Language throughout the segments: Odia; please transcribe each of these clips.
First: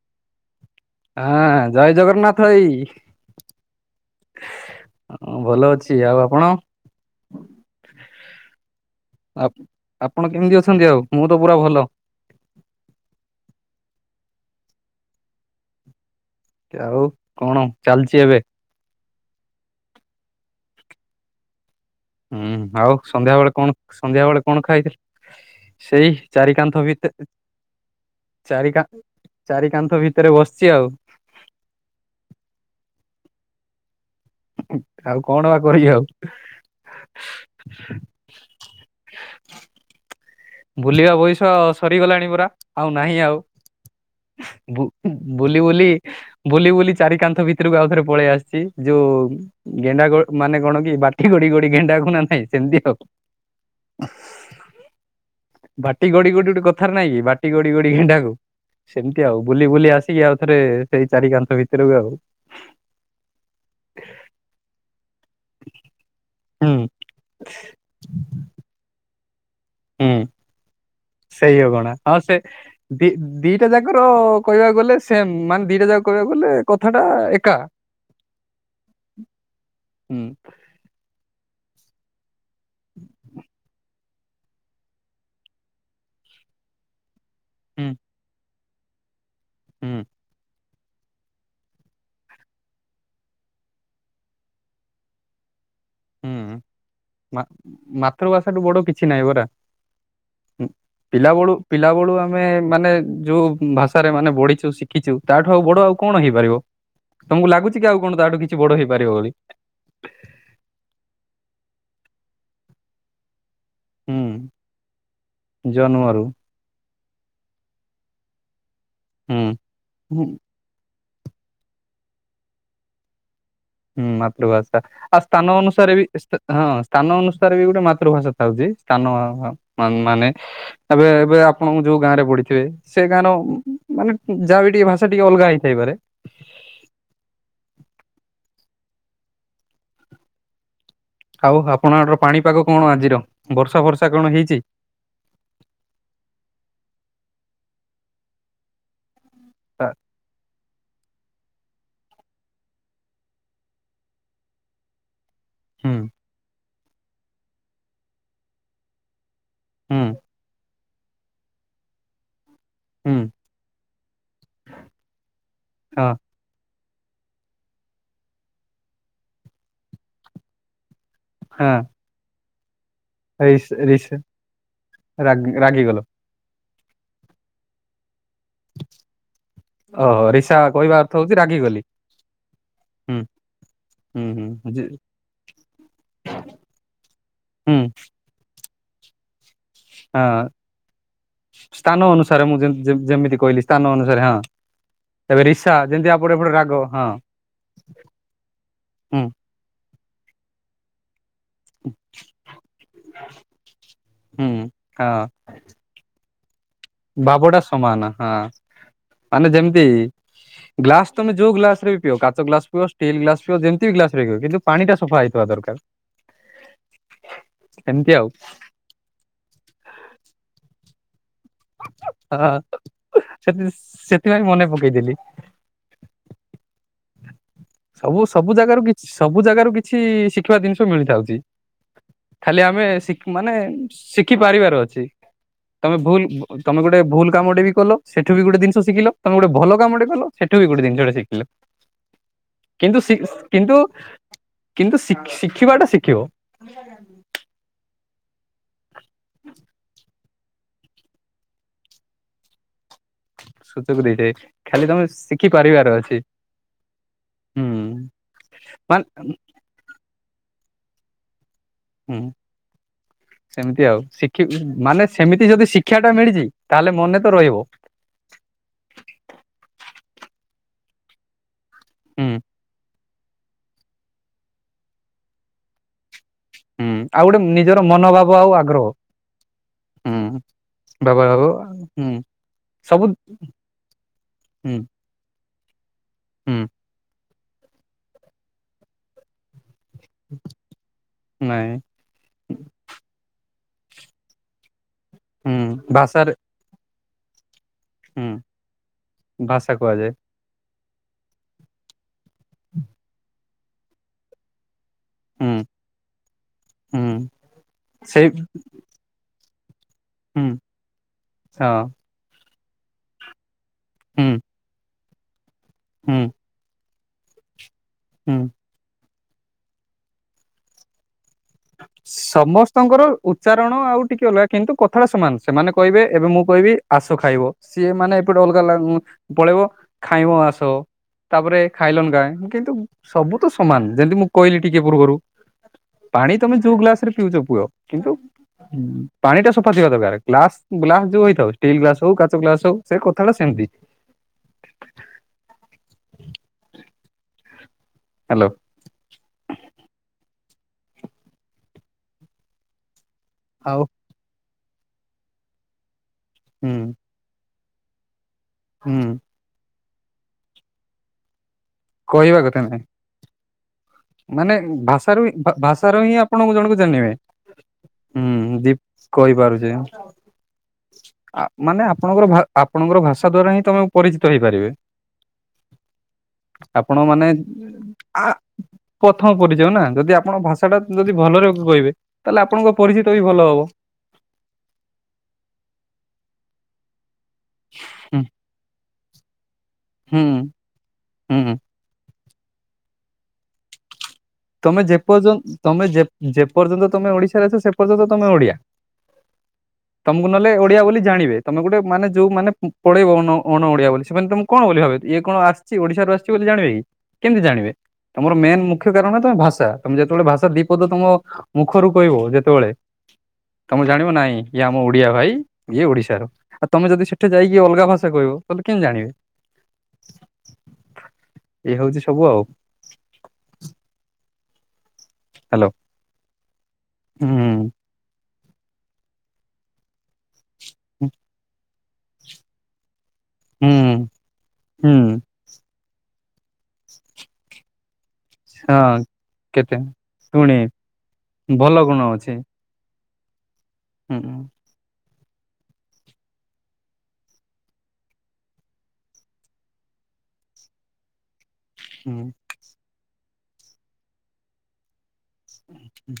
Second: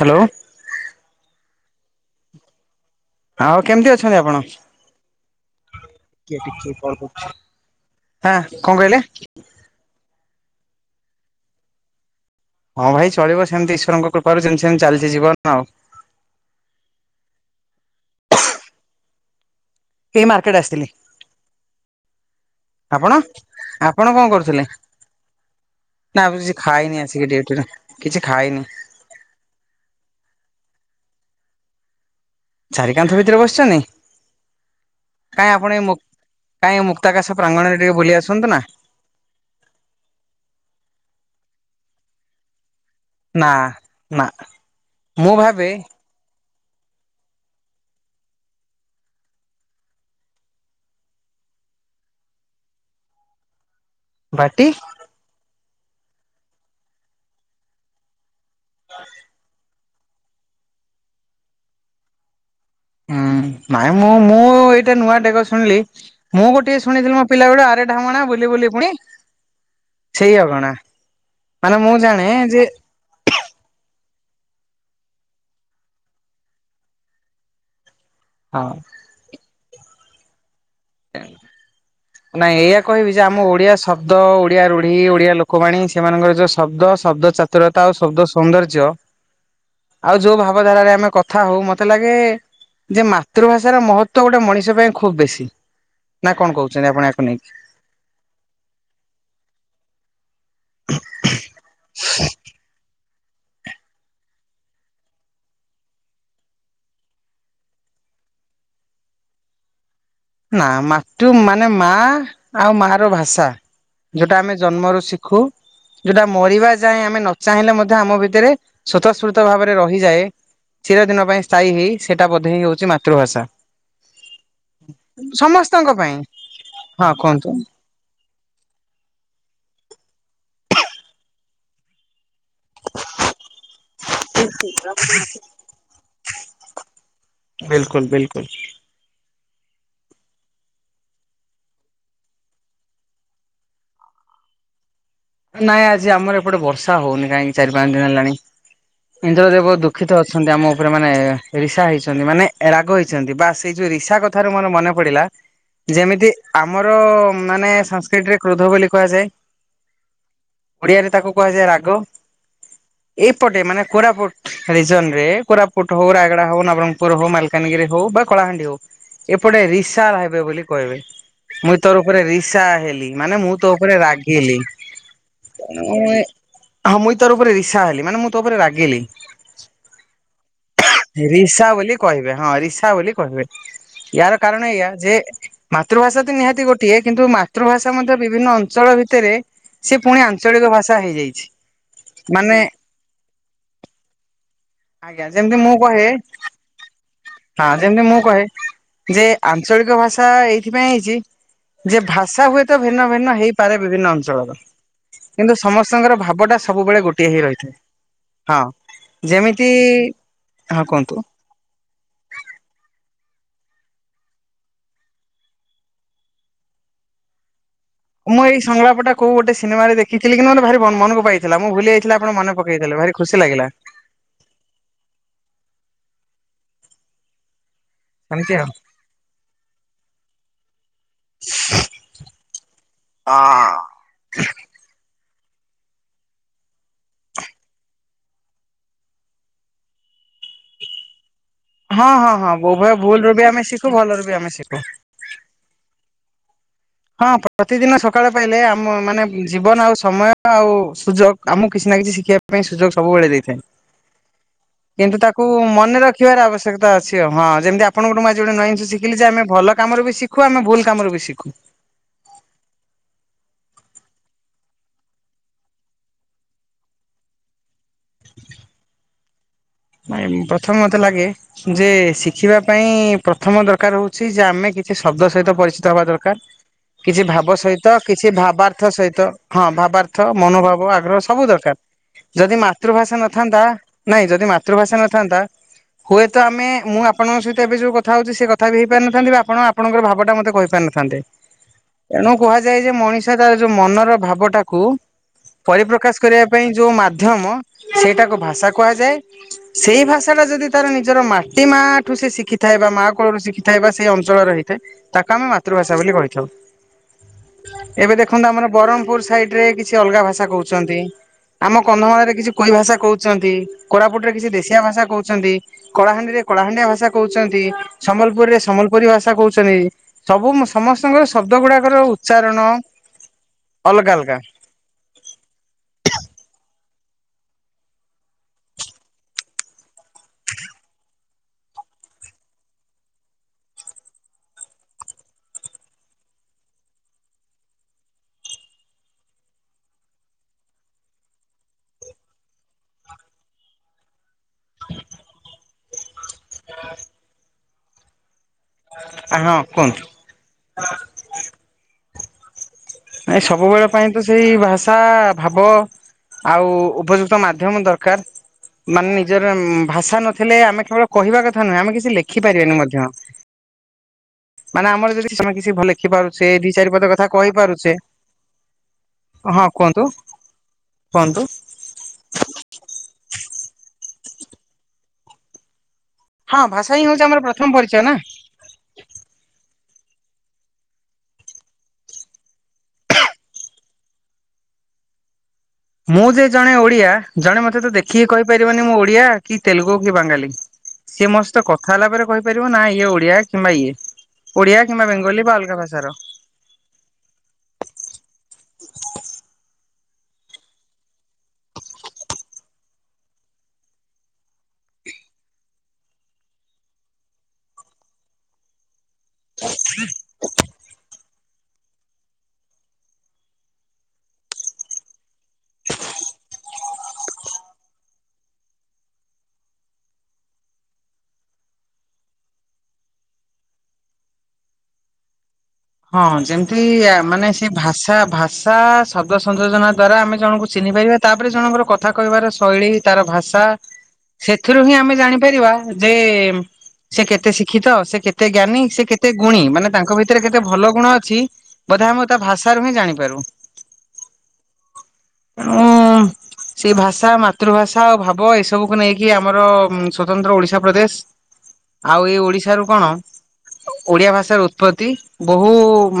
ହାଲୋ। ହଁ ଜୟ ଜଗନ୍ନାଥ ଭାଇ। ଆଉ କେମତି ଅଛନ୍ତି ଆପଣ? ଆ ମୁଁ ଭଲ ଅଛି। ଆଉ କିଏ ଆପଣ? ଟିକେ କଲ କରୁଛି ଆଁ କଣ କହିଲେ? ଆପଣ କେମିତି ଅଛନ୍ତି ଆଉ ମୁଁ ତ ପୁରା ଭଲ। ହଁ ଭାଇ ଚଳିବ ସେମତି ଈଶ୍ୱରଙ୍କ କୃପାରୁ ଯେମତି ସେମତି ଚାଲିଛି ଜୀବନ ଆଉ। ଆଉ କଣ ଚାଲଚି ଏବେ? ଏଇ ମାର୍କେଟ ଆସଥିଲି। ହୁଁ ଆଉ ସନ୍ଧ୍ୟା ବେଳେ କଣ ଆପଣ ସନ୍ଧ୍ୟା ବେଳେ କଣ କରୁଥିଲେ? ଖାଇଥିଲେ? ସେଇ ନା କିଛି ଚାରିିକାନ୍ଥ ଖାଇନି ଆସିକି ଭିତରେ ଡ୍ୟୁଟିରୁ। କିଛି ଖାଇନି ଚାରି କା ଚାରି କାନ୍ଥ ଭିତରେ ବସିଚି ଆଉ। ଚାରି କାନ୍ଥ ଭିତରେ ବସିଚନ୍ତି? ଆଉ କଣ କାଇଁ ବା ଆପଣ ଏ କରିବି ମୁ ଆଉ କାଇଁ ଏ ମୁକ୍ତ ଆକାଶ ପ୍ରାଙ୍ଗଣରେ ଟିକେ ବୁଲି ଆସନ୍ତୁ ନା। ବୁଲିବା ବୟସ ସରିଗଲାଣି ପରା। ଆଉ ନାହିଁ ଆଉ ନା ନା ମୁଁ ବୁ-ବୁଲି ଭାବେ ବୁଲି ବୁଲି ବୁଲି ଚାରି କାନ୍ଥ ଭିତରକୁ ଆଉ ଥରେ ପଳେଇ ଆସଚି ଯୋଉ ଗେଣ୍ଡା ଗୋ ମାନେ କଣ କି ବାଟି ଗୋଡି ଗୋଡି ଗେଣ୍ଡା କୁ ନା ନାହିଁ ସେମିତି ଆଉ। ବାଟି ବାଟି ଗଡି ଗଡି ଗୋଟେ କଥାରେ ନାଇଁ କି ବାଟି ଗଡି ଗଡି ଗେଣ୍ଡାକୁ ସେମିତି ଆଉ ବୁଲି ବୁଲି ଆସ କି ଆଉ ଥରେ ସେଇ ଚାରି କାନ୍ଥ ଭିତରୁକୁ ଆଉ। ହୁଁ ନାଇଁ ମୁଁ ମୁଁ ଏଇଟା ନୂଆ ଡେଗ ଶୁଣିଲି ମୁଁ ହୁଁ ଗୋଟେ ଶୁଣିଥିଲି ମୋ ପିଲା ବେଳୁ ଆରେ ଢାମଣା ବୁଲି ବୁଲି ପୁଣି ହୁଁ। ସେଇ ଅଗଣା। ମାନେ ମୁଁ ଜାଣେ ଯେ ଦି-ଦିଟା ଯାକ ର କହିବାକୁ ଗଲେ ସେମ୍ ମାନେ ଦିଟା ଯାକ କହିବାକୁ ଗଲେ କଥାଟା ଏକା। ହଁ। ହୁଁ। ଏ ନାଇଁ ଏଇଆ କହିବି ଯେ ଆମ ଓଡ଼ିଆ ଶ ବ୍ଦ ଓଡ଼ିଆ ରୁଢି ଓଡ଼ିଆ ଲୋକବାଣୀ ସେମାନଙ୍କର ଯୋଉ ଶବ୍ଦ ଶବ୍ଦ ଚାତୁରତା ହୁଁ ଆଉ ଶବ୍ଦ ସୌନ୍ଦର୍ଯ୍ୟ ହୁଁ ଆଉ ଯୋଉ ଭା ବ ଧାରାରେ ଆମେ କଥା ହଉ ମତେ ଲାଗେ ଯେ ମାତୃଭାଷାର ମହତ୍ଵ ଗୋଟେ ମଣିଷ ପାଇଁ ଖୁବ ବେଶୀ ନା କଣ ହୁଁ କହୁଚନ୍ତି ଆପଣ ୟାକୁ ମା ନେଇକି? ମାତୃଭାଷାଠୁ ବଡ କିଛି ନାଇଁ ପରା। ହୁଁ ପିଲାବଳୁ ପିଲାବଳୁ ଆମେ ମାନେ ଯୋଉ ଉଁ ଭାଷ୍ ଷା ରେ ମାନେ ବଢିଚୁ ଶିଖିଚୁ ତା ଠୁ ଆଉ ବଡ ଆଉ କଣ ହେଇପାରିବ? ତମୁକୁ ଲାଗୁଚି କି ଆଉ କଣ ତା ଠୁ କିଛି ବଡ ହେଇପାରିବ ବୋଲି? ନା ମାତୃ ମାନେ ମାଆ ଆଉ ମାଆର ଭାଷା ଯୋଉଟା ହୁଁ ଆମେ ଜନ୍ମରୁ ଶିଖୁ ଜନ୍ମରୁ ଯୋଉଟା ମରିବା ଯାଏ ଆମେ ନ ଚାହିଁଲେ ମଧ୍ୟ ଆମ ଭିତରେ ସ୍ଵତସ୍ପୁର୍ତ ହୁଁ। ଭାବେରେ ହୁଁ, ରହିଯାଏ ଚିରଦିନ ପାଇଁ ସ୍ଥାୟୀ ହେଇ ସେଇଟା ବୋଧେ ହିଁ ହଉଚି ମାତୃଭାଷା। ହୁଁ ମାତୃଭାଷା ଆଉ ସ୍ଥାନ ସମସ୍ତଙ୍କ ଅନୁସାରେ ବି ପାଇଁ ସ୍ତ ହଁ ସ୍ଥାନ ଅନୁସାରେ ବି ଗୋଟେ ମାତୃଭାଷା ହଉଚି ସ୍ଥାନ ଅ ମନ୍ ମାନେ ଏବେ ଏବେ ଆପଣ ଯୋଉ ଗାଁ ରେ ବଢିଥିବେ ସେ ଗାଁ ର ଉ ମାନେ ଯାହା ବି ଟିକେ ଭାଷା ଟିକେ ଅଲଗା ହେଇ ଥାଇ ପାରେ। ବିଲକୁଲ ବିଲକୁଲ୍। ଆଉ ଆପଣଙ୍କ ଆଡର ପାଣିପାଗ କଣ ଆଜିର ବର୍ଷା ଫର୍ଷା କଣ ହେଇଚି? ନାଇଁ ଆଜି ଆମର ଏପଟେ ବର୍ଷା ହଉନି କାହିଁକି ଚାରି ପାଞ୍ଚ ଦିନି ହେଲାଣି। ଇନ୍ଦ୍ର ଦେବ ବହୁତ ଦୁଃଖିତ ଅଛନ୍ତି ଆମ ଉପରେ ମାନେ ରିସା ହେଇଚନ୍ତି ମାନେ ରାଗ ହେଇଛନ୍ତି ବା ସେଇ ଯୋଉ ରିସା କଥାରୁ ମୋର ମନେ ପଡିଲା। ହୁଁ ଯେମିତି ଆମର ମାନେ ସାଂସ୍କ୍ରିଟ ରେ କ୍ରୋଧ ବୋଲି କୁହାଯାଏ। ହୁଁ ଓଡ଼ିଆ ରେ ତାକୁ କୁହାଯାଏ ରାଗ। ହୁଁ ଏଇପଟେ ମାନେ କୋରାପୁଟ ରିଜନ ରେ କୋରାପୁଟ ହଉ ହଁ ରାୟଗଡା ହଉ ନବରଙ୍ଗ ପୁର ହଉ ମାଲକାନଗିରି ହଉ ବା କଳାହାଣ୍ଡି ହଉ ଏପଟେ ରିସା ର ହେବେ ବୋଲି କହିବେ। ହଁ ମୁଇଁ ତୋର ଉପରେ ରିସା ହେଲି ମାନେ ମୁଁ ତୋ ଉପରେ ରାଗିଲି। ରାଗ୍ ରାଗି ଗଲ। ହଁ ମୁଇଁ ତୋର ଉପରେ ରିସା ହେଲି ମାନେ ମୁଁ ତୋ ଉପରେ ରାଗିଲି। ଓହୋ ରିସା କହିବା ଅର୍ଥ ହଉଛି ରିସା ରାଗିଗଲି ବୋଲି କହିବେ ହଁ ରିସା ବୋଲି ହୁଁ କହିବେ। ହୁଁ ୟାର କାରଣ ହୁଁ ଜି ଏଇଆ ଯେ ମାତୃଭାଷା ତ ନିହାତି ଗୋଟିଏ କିନ୍ତୁ ହୁଁ ମାତୃଭାଷା ମଧ୍ୟ ବିଭିନ୍ନ ଅଞ୍ଚଳ ଭିତରେ ସେ ପୁଣି ହଁ ଆଞ୍ଚଳିକ ଭାଷା ହେଇଯାଇଛି ସ୍ଥାନ ଅନୁସାରେ ମାନେ ମୁଁ ଯେ ଯେମିତି କହିଲି ସ୍ଥାନ ଅନୁସାରେ ହଁ। ଆଜ୍ଞା ଏବେ ଯେମିତି ରିସା ମୁଁ କହେ ଯେମିତି ଆପଟେ ଏପଟେ ରାଗ ହଁ ହଁ ଯେମିତି ମୁଁ କହେ ହୁଁ ଯେ ଆଞ୍ଚଳିକ ଭାଷା ଏଇଥିପାଇଁ ହେଇଛି ଯେ ଭାଷା ହୁଏତ ଭିନ୍ନ ଭିନ୍ନ ହେଇପାରେ ବିଭିନ୍ନ ହୁଁ ଅଞ୍ଚଳର ହଁ କିନ୍ତୁ ସମସ୍ତଙ୍କର ଭାବଟା ସବୁବେଳେ ଗୋଟିଏ ହେଇ ଭାବଟା ରହିଥାଏ। ସମାନ ହଁ ହଁ ଯେମିତି ହଁ ଗ୍ଲାସ କୁହନ୍ତୁ? ତମେ ଯୋଉ ଗ୍ଲାସରେ ବି ପିଅ କାଚ ଗ୍ଲାସ ପିଅ ଷ୍ଟିଲ୍ ଗ୍ଲାସ ପିଅ ଯେମତି ବି ଗ୍ଲାସରେ ପିଅ କିନ୍ତୁ ପାଣି ଟା ସଫା ହେଇଥିବା ଦରକାର। ଏମିତି ଆଉ। ସଂଗଳାପଟା କୋଉ ଗୋଟେ ସିନେମାରେ ଦେଖିଥିଲି କିନ୍ତୁ ମତେ ଭାରି ମନକୁ ପାଇ ଥିଲା ମୁଁ ଭୁଲି ଯାଇଥିଲି ଆପଣ ମନ ହଁ ପକେଇଦେଲେ ଭାରି ଖୁସି ସେଥି ଲାଗିଲା। ସେଥିପାଇଁ ମନେ ପକେଇଦେଲି। ସବୁ ଏମିତି ସବୁ ଆଉ। ଜାଗାରୁ କିଛ୍ ସବୁ ଜାଗାରୁ କିଛି ଶିଖିବା ଜିନିଷ ମିଳି ଥାଉଛି। ଖାଲି ଆମେ ମାନେ ଶିଖି ପାରିବାର ଅଛି। ତମେ ଭୁଲ ତମେ ଗୋଟେ ଭୁଲ କାମଟେ ବି କଲ ସେଠୁ ବି ଗୋଟେ ଜିନି ଶିଖିଲ ତମେ ଗୋଟେ ଭଲ କାମଟେ କଲ ସେଠୁ ବି ଗୋଟେ ଜିନିଷଟେ ଶିଖିଲ। ହଁ ହଁ ହଁ ଉଭୟ କିନ୍ତୁ ଭୁଲରୁୁ ବି ଆମେ ଶିଖୁ ଭଲରୁ ବି ଆମେ ଶିଖୁ। ସିଖ୍ ସିଖ୍ ଶଖିବା ଟା ଶଖିବ। ହଁ ପ୍ରତିଦିନ ସକାଳେ ପାଇଲେ ଆମ ମାନେ ଜୀବନ ଆଉ ସମୟ ଆଉ ସୁଯୋଗ ଆମକୁ କିଛି ନା କିଛି ଶିଖିବା ପାଇଁ ସୁଯୋଗ ସବୁବେଳେ ଦେଇ ସୁଚୋଗ ଦେଇଥାଏ। ଖାଲି ତମ କିନ୍ତୁ ତାକୁ ମନେ ରଖିବାର ଆବଶ୍ୟକତା ଅଛି ହଁ ଯେମିତି ଆପଣଙ୍କଠୁ ମୁ ଆଜି ଗୋଟେ ନୁଆ ଜିନିଷ ମାନେ ଶିଖିଲି ଯେ ଆମେ ଭଲ କାମରୁ ବିି ସିଖ ଖୁ ଆମେ ଭୁଲ କାମରୁ ବି ଶିଖୁ। ହୁଁ ସେମିତି ଆଉ ଶିଖିଚି ମାନେ ସେମିତି ଯଦି ଶିକ୍ଷାଟା ମିଳିଛି ତାହେଲେ ମନେ ତ ରହିବ। ନାଇ ପ୍ରଥମେ ମତେ ଲାଗେ ଯେ ହୁଁ ଶିଖିବା ପାଇଁ ପ୍ରଥମ ଦରକାର ହୋଉଚି ଯେ ଆମେ କିଛି ଶବ୍ଦ ସହିତ ପରିଚିତ ହବା ଦରକାର। ହୁଁ କିଛି ଆଉ ଗୋଟେ ଭାବ ନିଜର ସହିତ କିଛି ମନୋଭାବ ଆଉ ଆଗ୍ରହ ଭାବାର୍ଥ ସହିତ ହଁ ଭାବାର୍ଥ ହୁଁ ମନୋଭାବ ଆଗ୍ରହ ବାବା ବାବ ସବୁ ଦରକାର। ହୁଁ। ଯଦି ସବୁ ମାତୃଭାଷା ନଥାନ୍ତା। ନାଇଁ ଯଦି ହୁଁ ମାତୃଭାଷା ଷା ଟା ନ ଥାନ୍ତା ହୁଏତ ଆମେ ହୁଁ ମୁଁ ଆପଣଙ୍କ ସହିତ ଏବେ ଯୋଉ କଥା ହୋଉଛି ସେ କଥା ବି ହେଇ ପାରିନଥାନ୍ତି। ବା ଆପଣ ଆପ ଆପଣଙ୍କର ଭାବ ଟା ମତେ କହି ପାରିନଥାନ୍ତେ। ନାଇଁ ତେଣୁ କୁହାଯାଏ ଯେ ମଣିଷ ତାର ଯୋଉ ମନର ଭାବଟାକୁ ହୁଁ ପରିପ୍ରକାଶ ଭାଷାରେ କରିବା ପାଇଁ ଯୋଉ ମାଧ୍ୟମ ହୁଁ ସେଇଟାକୁ ଭାଷା କୁହାଯାଏ। ଭାଷା ସେଇ କୁହାଯାଏ ଭାଷା ଷା ଟା ଯଦି ତାର ନିଜର ମାଟି ମା ଠୁ ସେ ଶିଖିଥାଏ ବା ମା କୋଳରୁ ଶିଖିଥାଏ ବା ସେଇ ଅଞ୍ଚଳର ହେଇଥାଏ ତାକୁ ଆମେ ହୁଁ ମାତୃଭାଷା ବୋଲି କହିଥାଉ। ହୁଁ ଏବେ ସେଇ ଦେଖନ୍ତୁ ଆମର ବରହ୍ମପୁର ସାଇଟ ରେ କିଛି ଅଲଗା ଭାଷା ହୁଁ କୋହୁଛନ୍ତି ଆମ ହଁ କନ୍ଧମାଳ ରେ କିଛି କୋଇ ଭାଷା କହୁଛନ୍ତି। କୋରାପୁଟରେ ହୁଁ କିଛି ଦେଶିଆ ଭାଷା କୋହୁଛନ୍ତି। ହୁଁ କଳାହାଣ୍ଡିରେ କଳାହାଣ୍ଡିଆ ଭାଷା କୋହୁଛନ୍ତି। ହୁଁ ସମ୍ବଲପୁରୀରେ ସମ୍ବଲପୁରୀ ଭାଷା କୋହୁଛନ୍ତି। ସବୁ ସମସ୍ତଙ୍କର ଶବ୍ଦ ଗୁଡାକ ସମସ୍ତଙ୍କର ଉଚ୍ଚାରଣ ଆଉ ଟିକେ ଅଲଗା କିନ୍ତୁ କଥାଟା ସମାନ ସେମାନେ କହିବେ ଏବେ ମୁଁ କହିବି ଆସ ଖାଇବ ସିଏ ମାନେ ଏପଟେ ଅଲଗା ପଳେଇବ ଖାଇବ ଆସ। ତାପରେ ଖାଇଲନ ଗାଏ କିନ୍ତୁ ସବୁ ତ ସମାନ ଯେମିତି ମୁଁ କହିଲି ଟିକେ ପୂର୍ବରୁ। ପାଣି ତମେ ଯୋଉ ଗ୍ଲାସ ରେ ପିଉଛ ପିଅ କିନ୍ତୁ ପାଣି ଟା ସଫା ଥିବା ଦରକାର ଗ୍ଲାସ ଗ୍ଲାସ ଯୋଉ ହେଇଥାଉ ଷ୍ଟିଲ୍ ଗ୍ଲାସ ହଉ କାଚ ଗ୍ଲାସ ହଉ ସେ କଥାଟା ସେମିତି। ହ୍ୟାଲୋ। ହଁ କୁହନ୍ତୁ। ନାଇଁ ଆଉ ସବୁବେଳ ପାଇଁ ତ ସେଇ ଭାଷା ଭାବ ହୁଁ ଆଉ ଉପଯୁକ୍ତ ମାଧ୍ୟମ ଦରକାର ହୁଁ ମାନେ ନିଜର ଭାଷା ନଥିଲେ ଆମେ କେବଳ କହିବା କଥା ନୁହେଁ ଆମେ କିଛି କହିବା କଥା ଲେଖିପାରିବାନି ନାଇଁ ମଧ୍ୟ। ମାନେ ଆମର ଭାଷାରୁ ଯଦି ହିଁ ଆମେ କିଛି ଭଲ ଭାଷାରୁ ଲେଖି ହିଁ ଆପଣ ପାରୁଛେ ଦି ଜଣଙ୍କୁ ଚାରି ପଦ ଚିହ୍ନିବେ। କଥା କହିପାରୁଛେ ହୁଁ ଦୀପ ହଁ କହିପାରୁଛେ। କୁହନ୍ତୁ କୁହନ୍ତୁ ମାନେ ଆପଣଙ୍କର ଆପଣଙ୍କର ଭାଷା ଦ୍ଵାରା ହିଁ ତମେ ପରିଚିତ ହେଇପାରିବେ। ହଁ ଭାଷା ଆପଣ ହିଁ ହଉଛି ମାନେ ଆମର ପ୍ରଥମ ପରିଚୟ ନା। ଆ ପ୍ରଥମ ପରିଚୟ ନା ଯଦି ଆପଣ ଭାଷା ଟା ଯଦି ଭଲରେ କହିବେ ତାହେଲେ ଆପଣଙ୍କ ପରିଚିତ ବି ଭଲ ହବ। ମୁଁ ଯେ ଜଣେ ଓଡିଆ ଜଣେ ମତେ ତ ହୁଁ ଦେଖିକି କହିପାରିବନି ମୁଁ ଓଡିଆ। କି ତେଲୁଗୁ କି ହୁଁ ବାଙ୍ଗାଲି ସିଏ ମୋ ହୁଁ ସହିତ କଥା ହେଲା ପରେ କହିପାରିବ ନା ଇଏ ଓଡିଆ କିମ୍ବା ଇଏ। ଓଡିଆ ତମେ କିମ୍ବା ଯେପର୍ଯ୍ୟ ବେଙ୍ଗଲୀ ବା ଅଲଗା ତମେ ଭାଷାର। ଯେପର୍ଯ୍ୟନ୍ତ ତମେ ଓଡିଶାରେ ଅଛ ସେ ପର୍ଯ୍ୟନ୍ତ ତମେ ଓଡିଆ। [inaudible] ତମକୁ ନହଲେ ଓଡିଆ ବୋଲି ଜାଣିବେ ତମେ ଗୋଟେ ମାନେ ଯୋଉ ମାନେ ପଳେଇବ ଅଣ ଓଡିଆ ବୋଲି ସେମାନେ ତମକୁ କଣ ବୋଲି ଭାବେ ଇଏ କଣ ଆସିଛି ଓଡିଶାରୁ ଆସିଛି ବୋଲି ଜାଣିବେ କି କେମିତି ଜାଣିବେ ତମର ମେନ୍ ମୁଖ୍ୟ କାରଣ ତମେ ଭାଷା ତମେ ଯେତେବେଳେ ଭାଷା ଦିପଦ ତମ ମୁଖରୁ କହିବ ଯେତେବେଳେ ତମେ ଜାଣିବ ନାଇଁ ଇଏ ଆମ ଓଡିଆ ଭାଇ ଇଏ ଓଡିଶାର। ଆଉ ତମେ ଯଦି ସେଠି ଯାଇକି ଅଲଗା ଭାଷା କହିବ ତାହେଲେ କେମତି ଜାଣିବେ। ଏଇ ହଉଛି ସବୁ ଆଉ। ହ୍ୟାଲୋ। ହଁ ଯେମିତି ମାନେ ସେ ହୁଁ ଭାଷା ଭାଷା ଶବ୍ଦ ସଂଯୋଜନା ଦ୍ଵାରା ଆମେ ଜଣକୁ ଚିହ୍ନି ପାରିବା ତାପରେ ଜଣଙ୍କର କଥା କହିବାର ଶୈଳୀ ତାର ଭାଷା ତା ହୁଁ ସେଥିରୁ ହୁଁ ହିଁ ଆମେ ଜାଣିପାରିବା ଯେ ସେ କେତେ ଶିକ୍ଷିତ ସେ କେତେ ଜ୍ଞାନୀ ସେ ହଁ କେତେ ଗୁଣୀ ମାନେ ତାଙ୍କ ଭିତରେ କେତେ ଭଲ ଗୁଣ ଅଛି ଭଲ ଗୁଣ ବୋଧେ ମୁଁ ଅଛି ତା ଭାଷା ରୁ ହିଁ ଜାଣିପାରୁ। ହୁଁ। ହଁ। ସେଇ ଭାଷା ମାତୃଭାଷା ଆଉ ଭାବ ଏ ସବୁକୁ ନେଇକି ଆମର ସ୍ଵତନ୍ତ୍ର ଓଡିଶା ପ୍ରଦେଶ। ହୁଁ। ଆଉ ଏଇ ଓଡିଶାରୁ କଣ ଓଡିଆ ଭାଷାର ଉତ୍ପତ୍ତି। ବହୁ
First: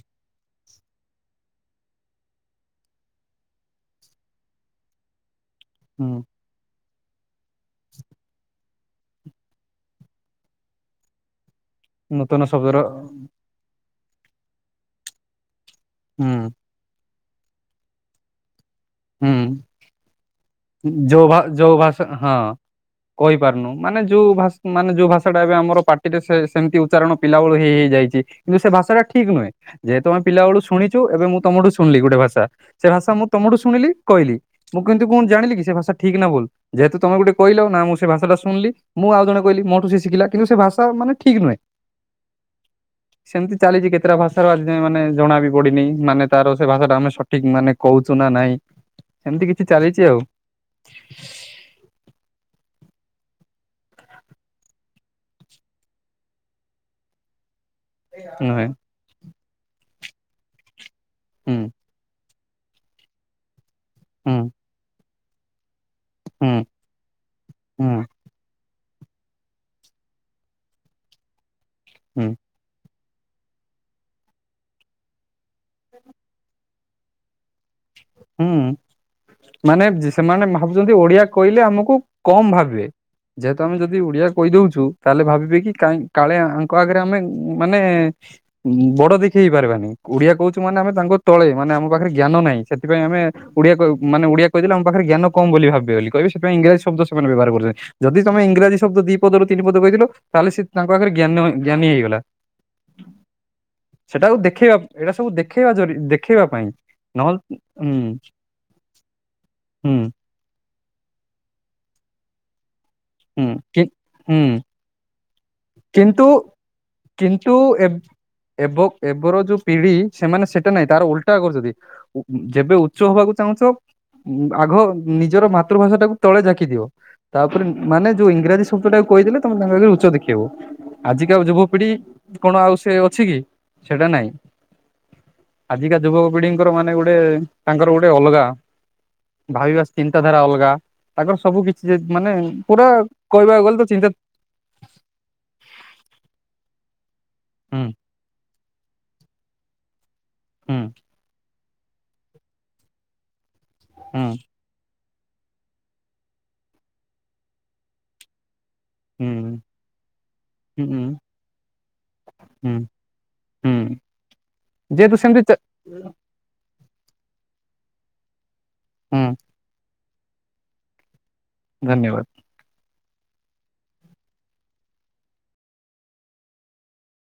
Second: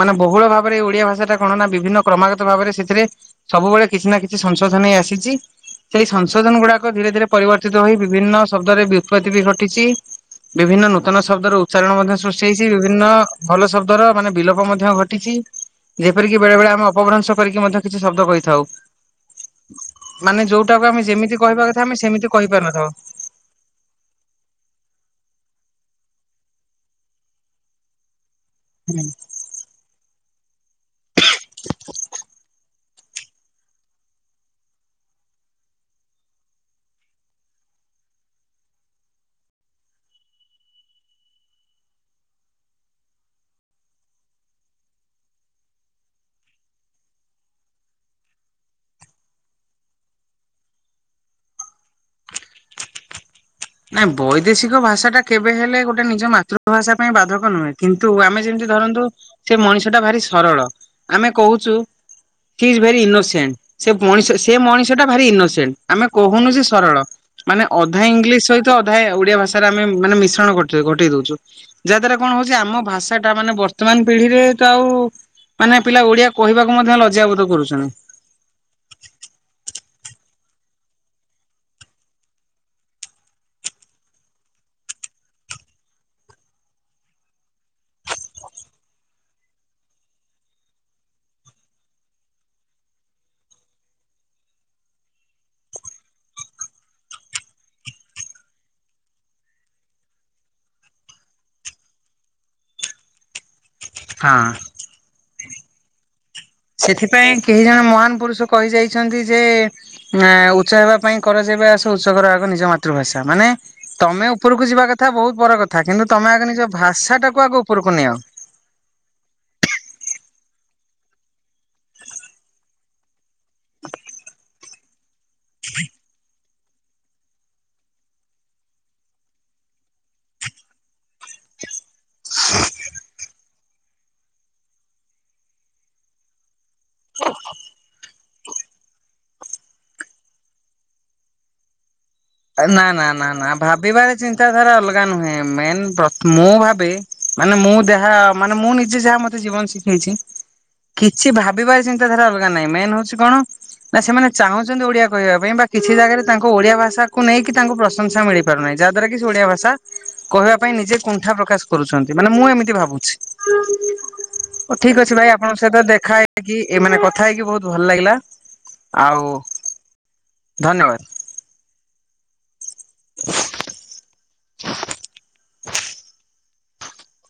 ମାନେ ବହୁଳ ଭାବରେ ଏଇ ଓଡିଆ ଭାଷାଟା ଗଣନା ବିଭିନ୍ନ କ୍ରମାଗତ ଭାବରେ ସେଥିରେ ସବୁବେଳେ କିଛି ନା କିଛି ସଂଶୋଧନ ହେଇ ଆସିଛି ସେଇ ସନ୍ ହୁଁ ସଂଶୋଧନ ଗୁଡାକ ଧୀରେ ଧୀରେ ପରିବର୍ତ୍ତିତ ହୋଇ ବିଭିନ୍ନ ଶବ୍ଦରେ ବିତ୍ପତ୍ତି ବି ଘଟିଛି। ବିଭିନ୍ନ ନୂତନ ଶବ୍ଦର ଉ ଚାରଣ ମଧ୍ୟ ସୃଷ୍ଟି ନୂତନ ହେଇଛି ଶବ୍ଦର ବିଭିନ୍ନ ଭଲ ଶବ୍ଦର ମାନେ ବିଲୋପ ମଧ୍ୟ ଘଟିଛି। ହୁଁ ଯେପରିକି ବେଳେ ବେଳେ ଆମେ ଅପଭ୍ରଂଶ କରିକି ମଧ୍ୟ କିଛି ଶବ୍ଦ କହିଥାଉ। ହୁଁ ମାନେ ଯୋଉଟାକୁ ଆମେ ଯୋଉ ଭା ଯେମିତି କହିବା ଯୋଉ କଥା ଆମେ ଭାଷା ସେମିତି ହଁ କହିପାରିନଥାଉ। କହିପାରୁନୁ ମାନେ ଯୋଉା ମାନେ ଯୋଉ ଭାଷାଟା ଏବେ ଆମର ପାଟିରେ ସେ ସେମିତି ଉଚ୍ଚାରଣ ପିଲାବେଳୁ ହେଇ ହେଇଯାଇଛି। କିନ୍ତୁ ସେ ଭାଷାଟା ଠିକ୍ ନୁହେଁ। ଯେହେତୁ ଆମେ ପିଲା ବେଳୁ ଶୁଣିଚୁ ଏବେ ମୁଁ ତମଠୁ ଶୁଣିଲି ଗୋଟେ ଭାଷା ସେ ଭାଷା ମୁଁ ତମଠୁ ଶୁଣିଲି କହିଲି। ମୁଁ କିନ୍ତୁ କଣ ଜାଣିଲି କି ସେ ଭାଷା ଠିକ୍ ନା ଭୁଲ୍। ଯେହେତୁ ତମେ ଗୋଟେ କହିଲ ନା ମୁଁ ସେ ଭାଷାଟା ଶୁଣୁଲି ମୁଁ ଆଉ ଜଣକୁ କହିଲି ମୋଠୁ ସେ ଶିଖିଲା କିନ୍ତୁ ସେ ଭାଷା ମାନେ ଠିକ୍ ନୁହେଁ। [unintelligible] ସେମ୍ତି ଚାଲିଚି କେତେଟା ଭାଷାର ଆଜି ଯାଇଁ ମାନେ ଜଣାବି ପଡନି ମାନେ ତାର ସେ ଭାଷାଟା ଆମେ ସଠିକ୍ ମାନେ କହୁଚୁ ନା ନାଇଁ ସେମ୍ତି କିଛି ଚାଲିଚି ଆଉ। ନାଇଁ ବୈଦେଶିକ ଭାଷା ଟା କେବେ ହେଲେ ଗୋଟେ ନିଜ ମାତୃଭାଷା ପାଇଁ ବାଧକ ନୁହେଁ। କିନ୍ତୁ ଆମେ ଯେମ୍ତି ନୁହେଁ ଧରନ୍ତୁ ସେ ମଣିଷ ଟା ଭାରି ସରଳ ଆମେ ହୁଁ କହୁଚୁ [unintelligible] ଭେରି [unintelligible] ସେ ମଣିଷ ହୁଁ ସେ ମଣିଷଟା ଭାରି [unintelligible] ଆମେ କହୁନୁ ହୁଁ ଯେ ସରଳ। ମାନେ ହୁଁ ଅଧା ଇଂଲିଶି ସହିତ ଅଧା ଓଡିଆ ଭାଷାରେ ଆମେ ମାନେ ମିଶ୍ରଣ କରୁଚେ ଘଟେଇ ଦଉଚୁ। ଯାହା ଦ୍ୱାରା ହୁଁ କଣ ହଉଚି ଆମ ଭାଷାଟା ମାନେ [unintelligible] ବର୍ତ୍ତମାନ୍ ପିଢିରେ ତ ଆଉ ମାନେ ପିଲା ଓଡିଆ କହିବାକୁ ମଧ୍ୟ ଲଜ୍ୟା ବୋଧ କରୁଚନ୍ତି। ହୁଁ ମାନେ [unintelligible] ସେମାନେ ଭାବୁଚନ୍ତି ଓଡିଆ କହିଲେ ଆମକୁ କମ୍ ଭାବିବେ। ଯେହେତୁ ଆମେ ଯଦି ଓଡିଆ କହିଦଉଚୁ ତାହେଲେ ଭାବିବେ କି କାହିଁ କାଳେ ଆଙ୍କ ଆଗରେ ଆମେ ମାନେ ବଡ ଦେଖି ହେଇ ପାରିବାନି ଓଡିଆ କହୁଚୁ ମାନେ ଆମେ ତାଙ୍କ ତଳେ ମାନେ ଆମ ପାଖରେ ଜ୍ଞାନ ନାହିଁ। ସେଥିପାଇଁ ଆମେ ଓଡିଆ [unintelligible] ମାନେ ଓଡ଼ିଆ କହିଦେଲେ ଆମ ପାଖରେ ଜ୍ଞାନ କମ୍ ବୋଲି ଭାବିବେ ବୋଲି କହିବେ ସେଥିପାଇଁ ଇଂରାଜୀ ଶବ୍ଦ ସେମାନେ ବ୍ୟବହାର [unintelligible] ଯଦି ତମେ ଇଂରାଜୀ ଶବ୍ଦ ଦି ପଦରୁ ତିନି ପଦ [unintelligible] ତାହେଲେ ସେ ତାଙ୍କ ଆଗରେ ଜ୍ଞାନ ଜ୍ଞାନୀ ହେଇଗଲା। ସେଟାକୁ ହଁ ଦେଖେଇବା ଏଇଟା ସବୁ ଦେଖେଇବା-ଦେଖେଇବା ପାଇଁ। ସେଥିପାଇଁ ନହେଲେ କେହି ଜଣେ ହୁଁ ମହାନ୍ ପୁରୁଷ କହି ଯାଇଛନ୍ତି ଯେ ହୁଁ ଉଚ୍ଚା ହେବା ପାଇଁ କର ଯେବେ ଆଶା ଉଚ୍ଚ କର ଆଗ ନିଜ ମାତୃଭାଷା ମାନେ ହୁଁ ତମେ ହୁଁ ଉପରୁକୁ ଯିବା [unintelligible] ବହୁତ୍ ପର କଥା କିନ୍ତୁ ତୁମେ ଆଗ ନିଜ ଭାଷାଟାକୁ ଆଗ ଉପରୁକୁ ନିଅ। ଏଵ ଏବେର ଯୋଉ ପିଢି ସେମାନେ ସେଟା ନାହିଁ ତାର ଉଲଟା କରୁଚନ୍ତି। ଯେବେ ଉଚ୍ଚ ହବାକୁ ଚାହୁଁଚ ଆଗ ନିଜର ମାତୃଭାଷା ଟାକୁ ତଳେ ଜାକି ଦିଅ। ତାପରେ ମାନେ ଯୋଉ ଇଂରାଜୀ ଶବ୍ଦଟା କହିଦେଲେ ତମେ ଆଗରେ ଉଚ୍ଚ [unintelligible] ଆଜିକା ଯୁବପିଢି କଣ ଆଉ ସେ ଅଛି କି ସେଇଟା ନାଇଁ। ଆଜିକା ଯୁବ ପିଢିଙ୍କର ମାନେ ଗୋଟେ ତାଙ୍କର ଗୋଟେ ଅଲଗା। ଭାବିବା ଚିନ୍ତାଧାରା ଅଲଗା ତାଙ୍କର ସବୁ କିଛି [unintelligible] ମାନେ ପୁରା କହିବାକୁ ଗଲେ ତ ଚିନ୍ତା ଚିନ୍ତା ଧାରା ଅଲଗା ନୁହେଁ ମେନ୍ [unintelligible] ମୁଁ ଭାବେ ମାନେ ମୁଁ ହୁଁ ଦେହା ମାନେ ମୁଁ ନିଜେ ଯାହା ମତେ ଜୀବନ ହୁଁ ଶିଖେଇଚି ଭାବିବାର ଚିନ୍ତାଧାରା ଅଲଗା ନାହିଁ ମେନ୍ ହଉଚି କଣ ନା ହୁଁ ସେମାନେ ଚାହୁଁ ଚନ୍ତି ଓଡ଼ିଆ କହିବା ପାଇଁ ବା କିଛି ଜାଗାରେ ତାଙ୍କ ଓଡିଆ ଭାଷାକୁ ନେଇକି ତାଙ୍କୁ ପ୍ରଶଂସା [unintelligible] [unintelligible] ଯାହାଦ୍ୱାରା କି ସେ ଓଡ଼ିଆ ହୁଁ ଭାଷା କହିବା ପାଇଁ ନିଜେ ହୁଁ କୁଣ୍ଠା ପ୍ରକାଶ କରୁଚନ୍ତି ମାନେ ମୁଁ ହୁଁ ଏମିତି ଭାବୁଚି। ହୁଁ ଓ ଠିକ୍ ଅଛି ଯେହେତୁ ଭାଇ ସେମିତି ଚା ଆପଣଙ୍କ ସହିତ ଦେଖା ହେଇ [unintelligible] ଏ ମାନେ କଥା ହେଇକି ବହୁତ୍ ଭଲ ଲାଗିଲା ହୁଁ ଆଉ ଧନ୍ୟବାଦ। ଧନ୍ୟବାଦ୍।